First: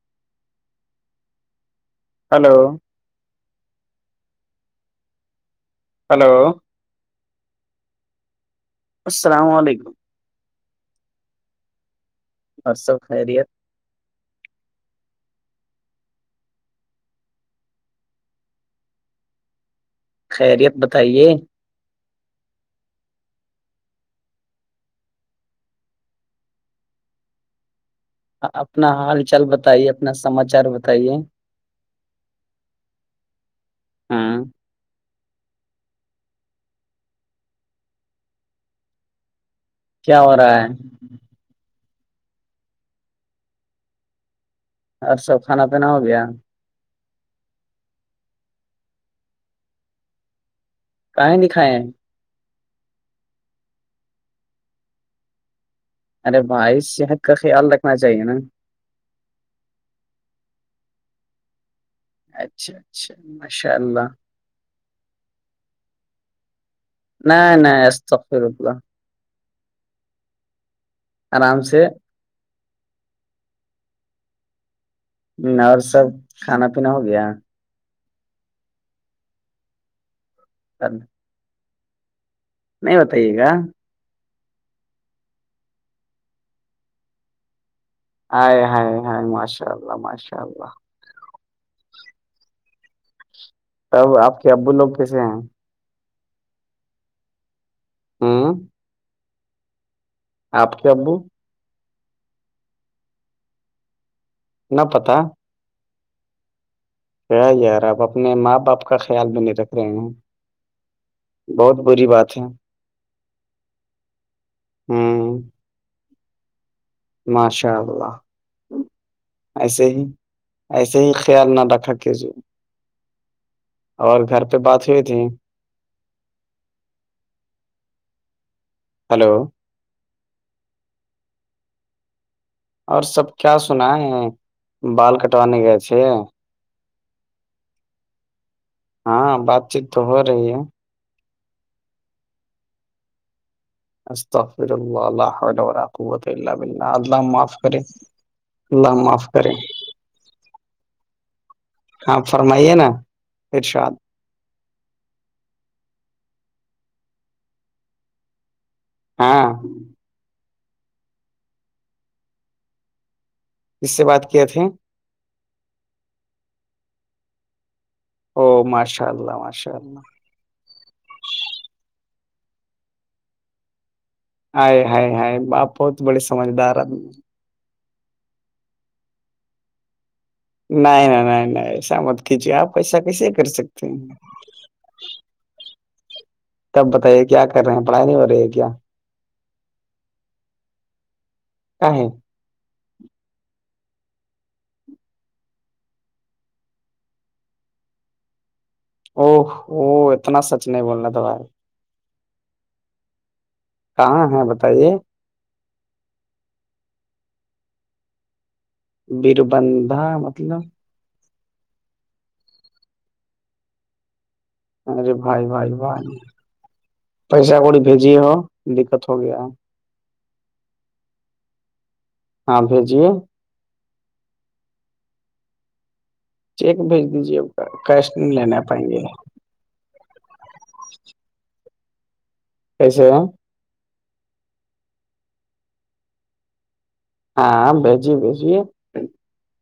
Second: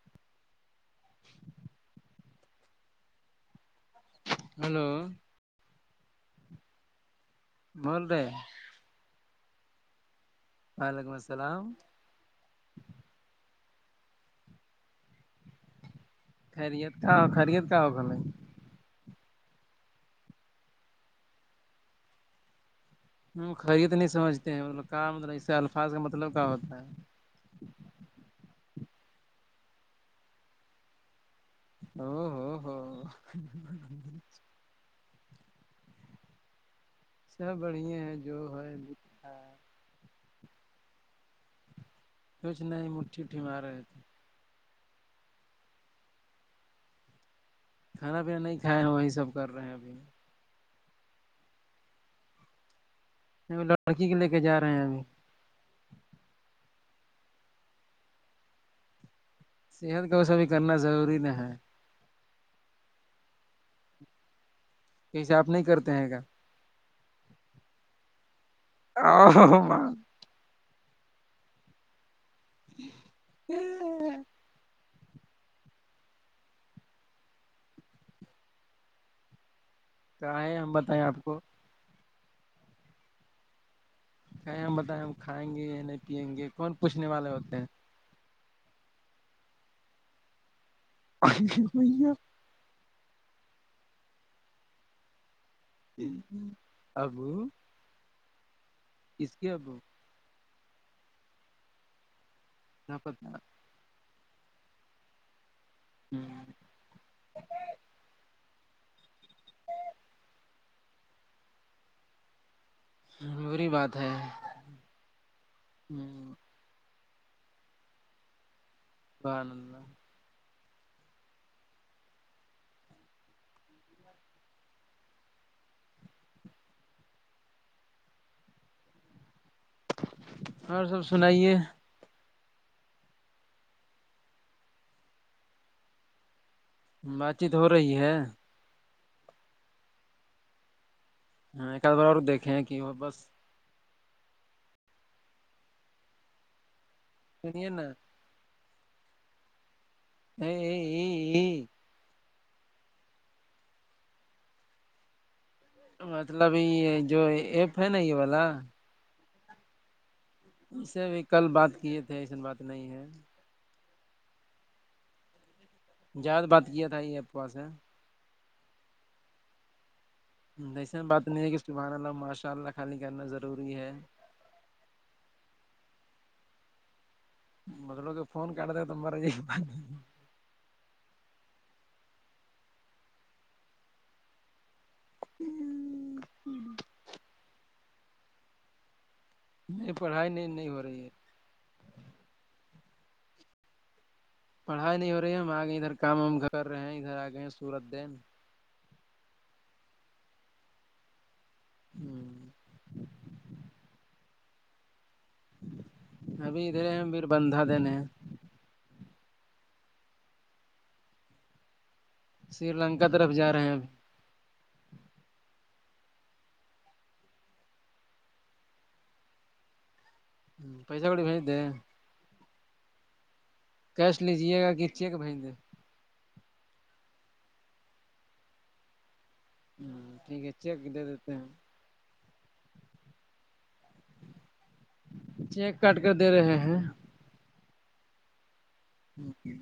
[inaudible] hello hello hello مولرے السلام علیکم وعلیکم السلام اوررصب خیریت خریت کہ خریعت کہ ہو ک ن خیریت بتائیے خرید نہیں سمجھتے ہیں ملب کا مطلب اس سے الفاظ کا مطلب کیا ہوتا ہے اپنا حال چال بتائیے اپنا سماچار بتائیے او ہو ہو ہاں س بڑھے ہیں جو ہے [unintelligible] کیا ہو رہا ہے کچھ نہیں مٹھی اٹھی مار رہے تھے اور سب کھانا پینا ہو گیا کھانا پینا نہیں کھائے ہیں وہی سب کر رہے ہیں ابھی کہیں دکھائے ہیں ا لڑکی کے لے کے جا رہے ہیں ابھی ارے بھائی صحت کا خیال رکھنا چاہیے نا صحت کا اس س بھیھی کرنا ضروری نہ ہے اچھا اچھا ماشاء اللہ کیسے آپ نہیں کرتے ہیں گا نہیں نہیں استغفرللہ [unintelligible] آرام سے [unintelligible] اور سب کھانا پینا ہو گیا کیا ہے ہم بتائیں آپ کو نہیں ہوتائی یہ گ کہیں ہم بتائیں ہم کھائیں گے یا نہیں پیئیں گے کون پوچھنے والے ہوتے ہیں آ ہائے ہائے ماشاء اللہ ماشاء اللہ [unintelligible] تب آپ کے ابو لوگ کیسے ہیں ج ابو ہاں کس کی اب آپ کے ابو کیا پتہ ن پتہ [unintelligible] کیا یار آپ اپنے ماں باپ کا خیال بھی نہیں رکھ رہے ہیں بہت بری بات ہے ہ بری بات ہے ہوں ہ ماشاء اللہ اللہ ایسے ہی ایسے ہی خیال نہ رکھا کیجیے اور گھر پہ بات ہوئی تھی ہلو اور سب سنائیے اور سب کیا سنائے بال کٹوانے گئے تھے بات چیت ہو رہی ہے ہاں بات چیت تو ہو رہی ہے ہاں ایکد بار اور دیکھے ہیں کہ وہ بس استغفرللہ لا حول ولا قوۃ الا باللہ اللہ معاف سنیے کرے نا اللہ معاف کرے [unintelligible] ہاں فرمائیے نا ارشاد مطلب یہ جو ایپ ہے نا یہ والا ہاں اسے بھی کل بات کیے تھے ایسن بات نہیں ہے کیا سے بات کیے تھے جائد بات کیا تھا یہ آپ کواس سے او ماشاء اللہ ماشاء اللہ جیسا بات نہیں ہے کہ صبحان اللہ ماشاء اللہ خالی کرنا ضروری ہے ہائے ہائے ہائے آپ بہت بڑی سمجھدار آدمی ہو مطلب کہ فون کر د تو مارا یہ نہیں نہیں نہیں نہیں ایسا مت کھیچیے آپ ایسا کیسے کر سکتے ہیں [unintelligible] تب بتائیے کیا کر رہے ہیں پڑھائی نہیں ہو رہی ہے کیا نہیں پڑھائی نہیں نہیں ہو رہی ہے کھے پڑھائی نہیں ہو رہی ہے ہم آگے ادھر کام وم کر رہے ہیں ادھر آگئے ہیں سورج دین او ہوو اتنا سچ نہیں بولنا تھا بھائی [unintelligible] کہاں ہے بتائیے ابھی ادھرے بھییر بندھا دینے ہیں بییربندا مطلب سری لنکا طرف جا رہے ہیں اب ارے بھائی بھائی بھائی پیسہ کوڑی بھیجیے ہو دقت ہو گیا ہے ہ پیسا گی بھیے ہاں بھیجیے کیش لیجیے گا کہ چیک بھیہج دے چیک بھیج دیجیے آ کا کیش نہیں لنے پائیں گے ہ ٹھیک ہے چیک دے دیتے ہیں کیسے چیک کاٹ کر دے رہے ہیں ہاں بیجیے بھیجیے اوکے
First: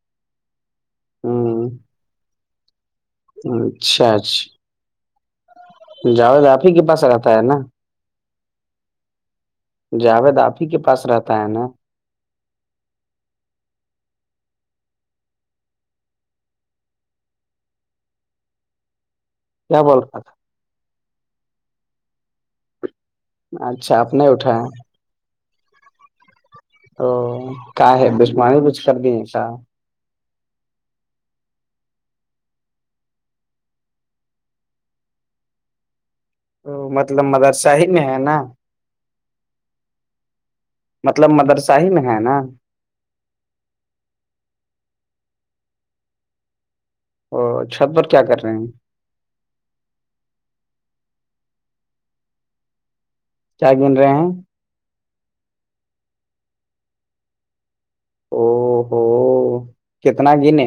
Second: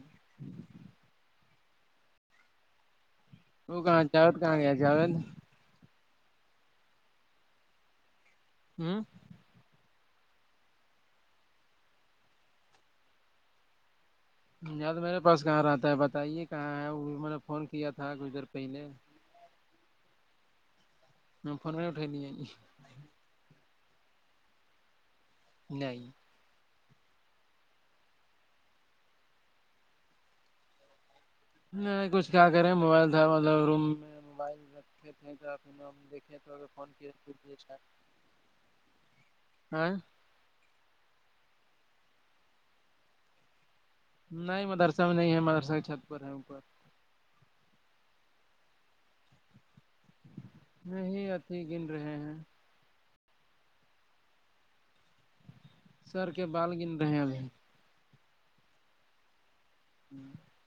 [unintelligible] ت کہاں اچھا چارت کہاں اچھا گیا چارت جاوید آپ ہی کے پاس رہتا ہے نا ہوں جاوید آپ ہی کے پاس رہتا ہے نا یاد میرے پاس کہاں رہتا ہے بتائیے کہاں ہے وہ بھی میں نے فون کیا تھا کچھ دیر پہلے بولق تھا میں فون میں اٹھائی د ہیں ج اچھا اپپ نے اٹھایا [unintelligible] تو کا ہے دشمانی کچھ کر دی کا نہیں کچھ کیا کرے موبائل تھا مطلب روم میں موبائل رکھے تھےھر تو مطلب مدرسہ ہی میں ہے نا [unintelligible] مطلب مدرسہ ہی میں ہے نا نہیں مدرسہ میں نہیں ہے مدرسہ کی چھت پر ہے اوپر او چھت پر کیا کر رہے ہیں یہی اتیھی گن رہے ہیں کیا گن رہے ہیں سر کے بال گن رہے ابھی او ہوو کتنا گنے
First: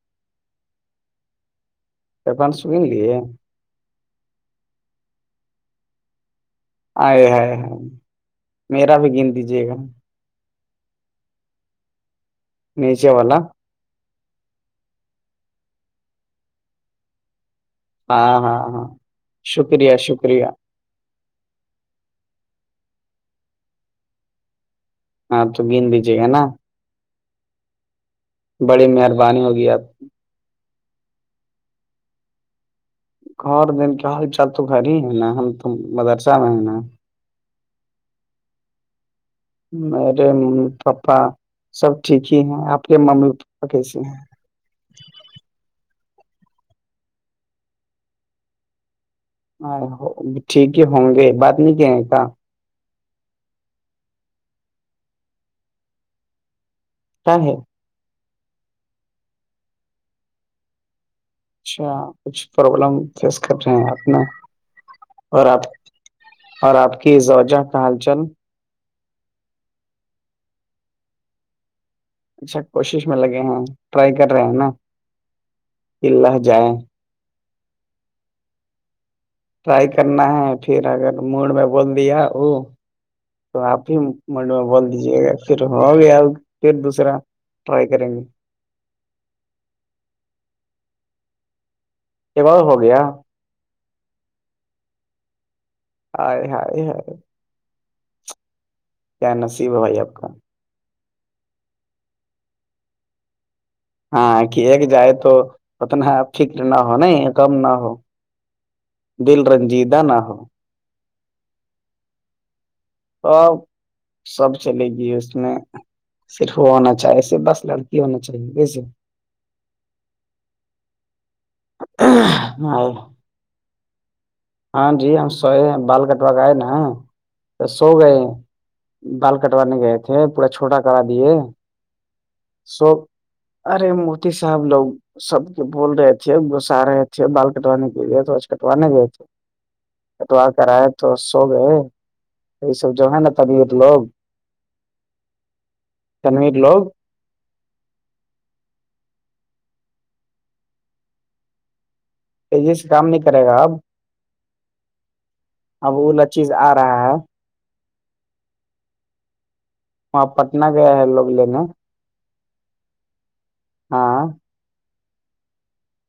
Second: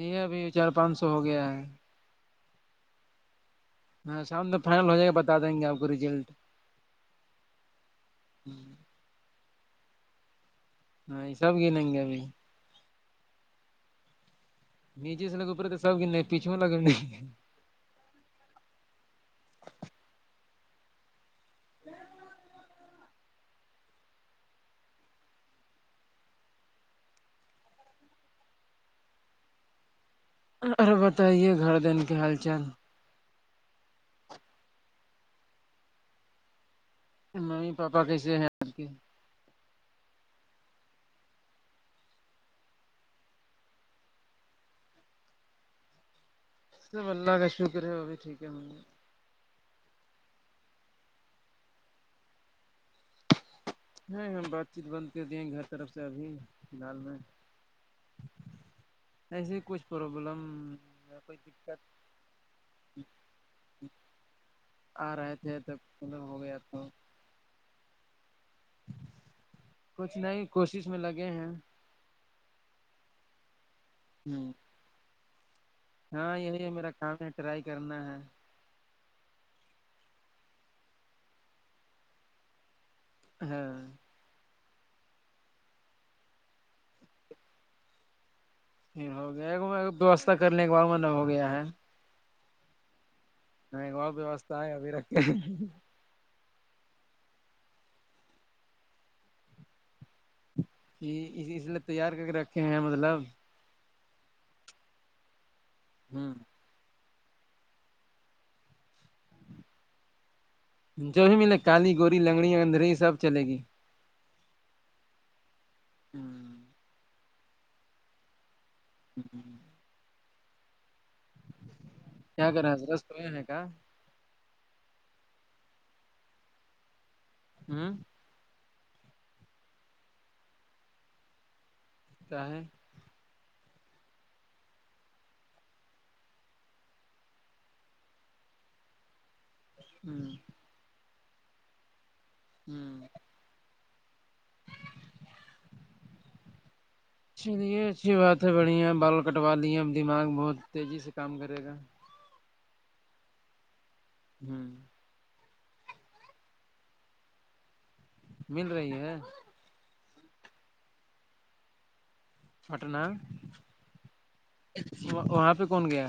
یہ ابھی چار پانچ سو ہو گیا ہے پپان سکن لی ہاں شام تو فائنل ہو جائے گا بتا دیں گے آپ کو ریزلٹ آائے ہائے ہ میرا بھی گن دیجیے گا ہاں یہ سب گنیں گے ابھی نیچے والا می جس لگ اپرے تو سب گنے پچوے لگنے ہاں ہاں ہ ہاں شکریہ شکریہ جی ہاں تو گن دیجیے گا نا بڑی مہربانی ہوگی آپ ارے بتائیے گھر دین کے حال چال اور دن کے حال چال تو گھر ہی ہے نا ہم تو مدرسہ میں ہے نا نہیں پاپا کیسے ہیں آپ کے میرے ممی پاپا سب ٹھیک ہی ہیں آپ کے ممی پپا کیسے ہیں سب اللہ کا شکر ہے وہ بھی ٹھیک ہے ہمے ہاں ٹھیک ہی ہوں گے بات نہیں کہ کیا ہ ہ بات چیت بند کر دی گھر طرف سے ابھی فی الحال میں ہاں ہےاں ایسے کچھ پرابلم یا کوئی دقت اچھا کچھ پرابلم فیس کر رہے ہیں آپ ن آ رہے تھے تب پگ ہو گیا تھا اور آپ کی زوجہ کا حال چل کچھ نئی کوشش میں لگے ہیں اچھا کوشش میں لگے ہیں ٹرائی کر ہ رہے ہیں نا ہاں اللہ یہی جائے ہے میرا کام ہے ٹرائی کرنا ہے ٹرائی کرنا ہے پھر اگر موڈ میں بول دیا ا تو ہاں آپ ہی منڈ میں بول دیجے گا پھر ہو گیا پھر دوسرا ٹرائی کریں گے پھر ہو گیا ہے میں ووستھا کرنے کے بعد میں نہ ہو گیا ہے یہ بار ہو گیا نہیں اور ویوستھا ہے ابھی رکھ کے ہائے ہےائے کیا نصیب ہے بھائی آپ کا ج اس لیے تیار کر کے رکھے ہیں مطلب ہاں کیک جائے تو اتنا ہ ٹھیک نہ ہو نہیں کم نہ ہو دل رنجیدہ نہ ہو جو بھی ملے کالی گوری لنگڑیاں اندری ا سب چلے گی اس میں صرف وہ ہونا چاہے صرف بس لڑکی ہونا چاہیے بے ہوں کیا کرا تھا رس تو نہیںنے کا ہاں جی ہم سوئے بال کٹوا گئے نا تو سو ہ گئے بال کٹوانے گئے تھے پورا چھوٹا کرا دیے چاہیں سو ارے موتی صاحب لو سب کے بول رہے تھے گھسا رہے تھے بال کٹوانے کےئے تھج کٹوانے گئے تھے ہوں کتوا کراائے تو سو گئے یہ سب جو ہوں ہے نا تبیت لوگ تن کے لوگ چلیے اچھی بات ہے بڑھیا بال کٹوا لیے دماغ بہت تیزی سے کام کرے گا انگلش کام نہیں کرے گا اب ہمم اب وہ والا چیز آ رہا ہے مل رہی ہے وہاں پٹنہ گیا ہے لوگ لینے پٹنہ ہاں وہاں پہ کون گیا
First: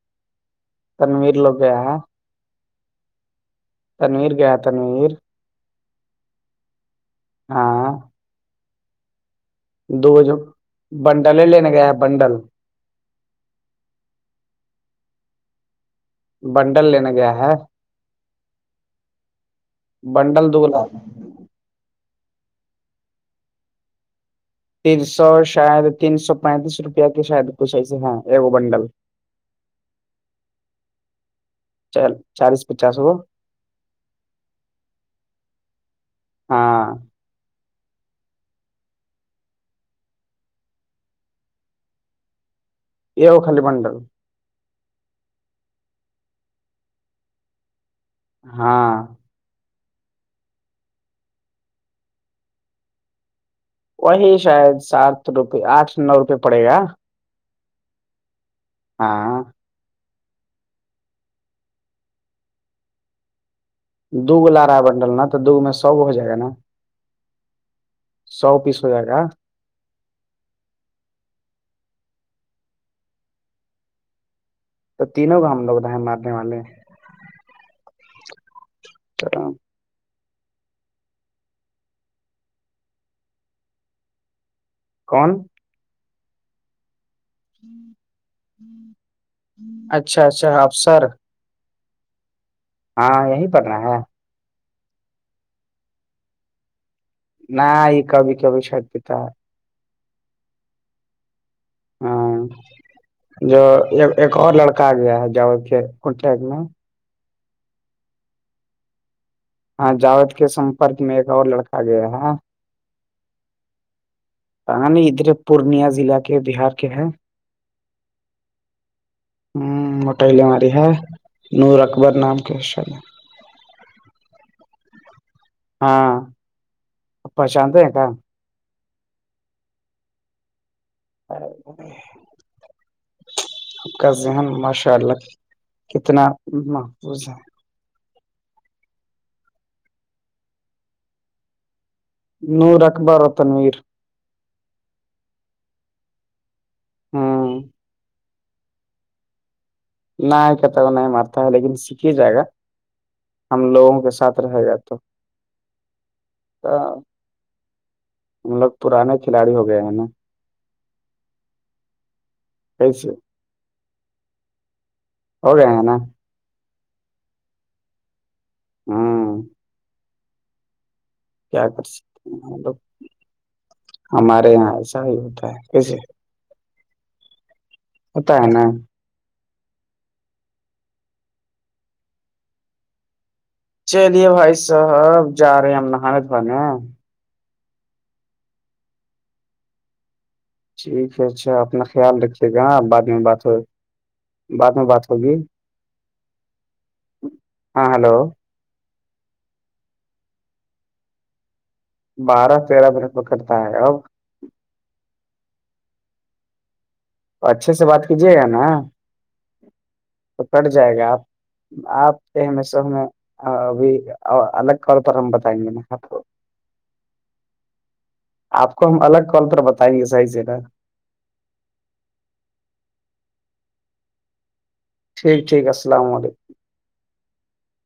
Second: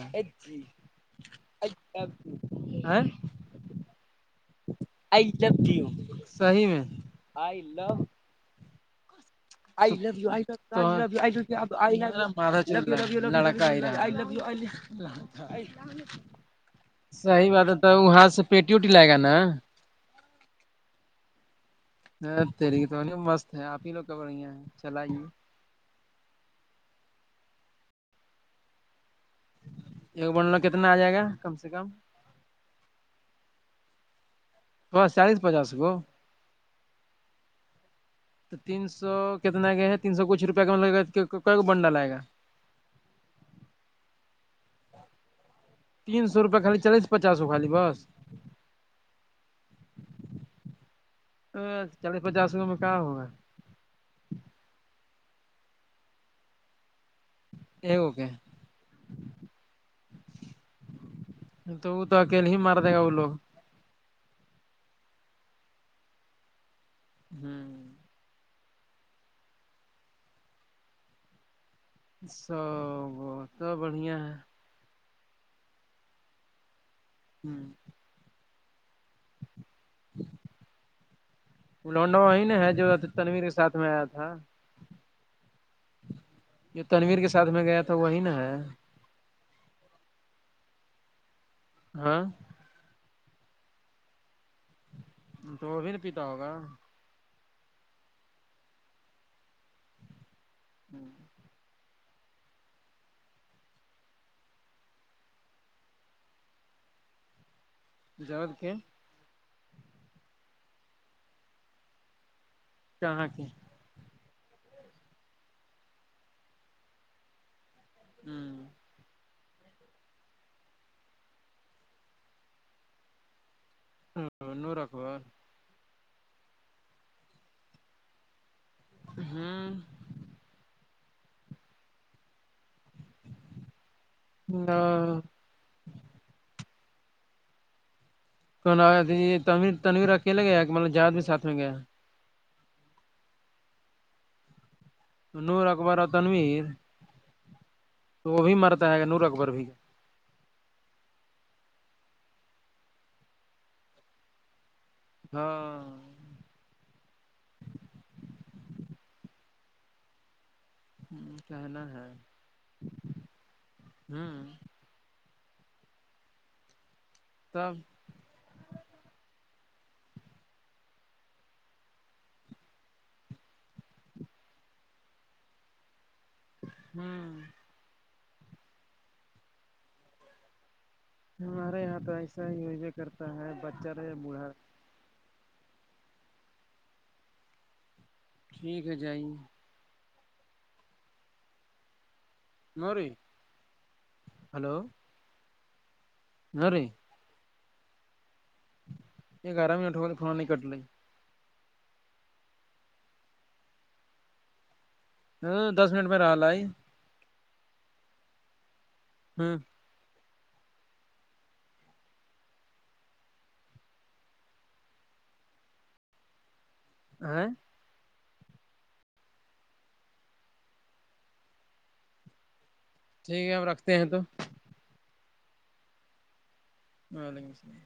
تنویر لوگ گیا ہے [unintelligible] تنویر گیا ہے تنویر آئی صحیح میں آئی لو ہاں [inaudible] دو جو لڑکا بنڈلیں لینے گیا ہے بنڈل ادھر بنڈل لینے گیا صحیح بات ہے تو وہ وہاں سے پیٹی ویٹی لائے گا نا بنڈل دو ہ تیری تو مست ہے آپ ہی لوگ کا بڑھیا ہے تین چلائیے سو شاید تین سو پینتیس روپیہ کے شاید کچھ ایسے ہے وہ بنڈل ایک بنڈل کتنا آ جائے گا کم سے کم چل چالیس پچس اور بس چالیس پچاس کو ہاں تو تین سو کتنا کیا ہے تین سو کچھ روپئے ک لگ گا کو کو بنڈ لائے گا یہ آو خالی بنڈل تین سو روپئے خالی چلیس پچس ہو خالی بس ہاں چالیس پچاس میں کہاں ہوگا وہی شاید سات روپے آٹھ نو روپئے پڑے گا اے ہو گے ہاں پھر تو وہ تو اکے نہیں مار دے گا وہ لوگ دو لا رہا ہے بنڈل نا تو دو میں سو ہو جائے گا نا ہمم ساو پیس ہو جائے گا سو تو بڑھیا ہے تو تینوں کو ہم لوگ ہے مارنے والے ہیں ہمم [unintelligible] لوڈا وہی نا ہے جو تنویر کے ساتھ میں آیا تھا کون یہ تنویر کے ساتھ میں گیا تھا وہی نا ہے اچھا اچھا افسر ہاں ہاں یہی پڑ رہا ہے تو وہ بھی تو پیتا ہوگا نہیں کبھی کبھی شٹ پتا ہے ہممم ہاں جو ایک ایک اور لڑکا گیا ہے جاوید کے ہوٹل میں جاوید کے ہاں جاوید کے سمپرک میں ایک اور لڑکا گیا ہے کہاں کے ادھر پورنیاز ضلع کے بہار کے ہے ہمم ہمم وہٹیہلے ہماری ہے نور اکبر نام کے ہے شاید ہاں نور اکبر ہاں پرشانت ہے کیاا ہاں آپ کا ذہن ماشاء اللہ ہ کتنا محفوظ ہے یہ تنیر تنویر اکیلے گیا کہ مطلب جاد بھی ساتھ میں گیا نور اخبار و تنویر تو نور اکبر اور تنویر ہوں تو وہ بھی مرتا ہے گا نور اکبر بھی کا نہیں کہتا نہیں مارتا ہے لیکن سیک ہی جائے گا ہم لوگوں کے ساتھ رہ گا تو ہاں ہم لوگ پرانے کھلاڑی ہو گئے ہیں نا ہ کہنا ہے کیسے ہوں ہوگا ہیں نا تب ہاں کیا کر سکتے ہیں ہم لوگ ہمارے یہاں ایسا ہی ہوتا ہے کیسے ہاں ہوتا ہے نا ہمارے یہاں تو ایسا ہی ہویا کرتا ہے بچہ رہے چلیے بوڑھا بھائی صاحب جا رہے ہیں ہم نہانے دھونے ٹھیک ہے جائیے ٹھیک ہے اچھا اپنا خیال رکھیے گا بعد نوری میں بات ہو بعد میں بات ہوگی ہ ری ہاں ہلو ایک گرام اٹو تو خھنا نہیں کٹل بارہ تیرہ منٹ پکڑتا ہے اب ہوں دس منٹ میں رہ ہے تو اچھے سے بات کیجے گا نا ہوں تو کٹ جائے گا آپ آپ کے س ہمیں ابھی الگ طور پر ہم بتائیں گے آپ کو ہ آپ کو ہم الگ کال پر بتائیں گے صحیح جگہ ٹھیک ہے ہم رکھتے ہیں تو ٹھیک ٹھیک السلام علیکم وعلیکم السلام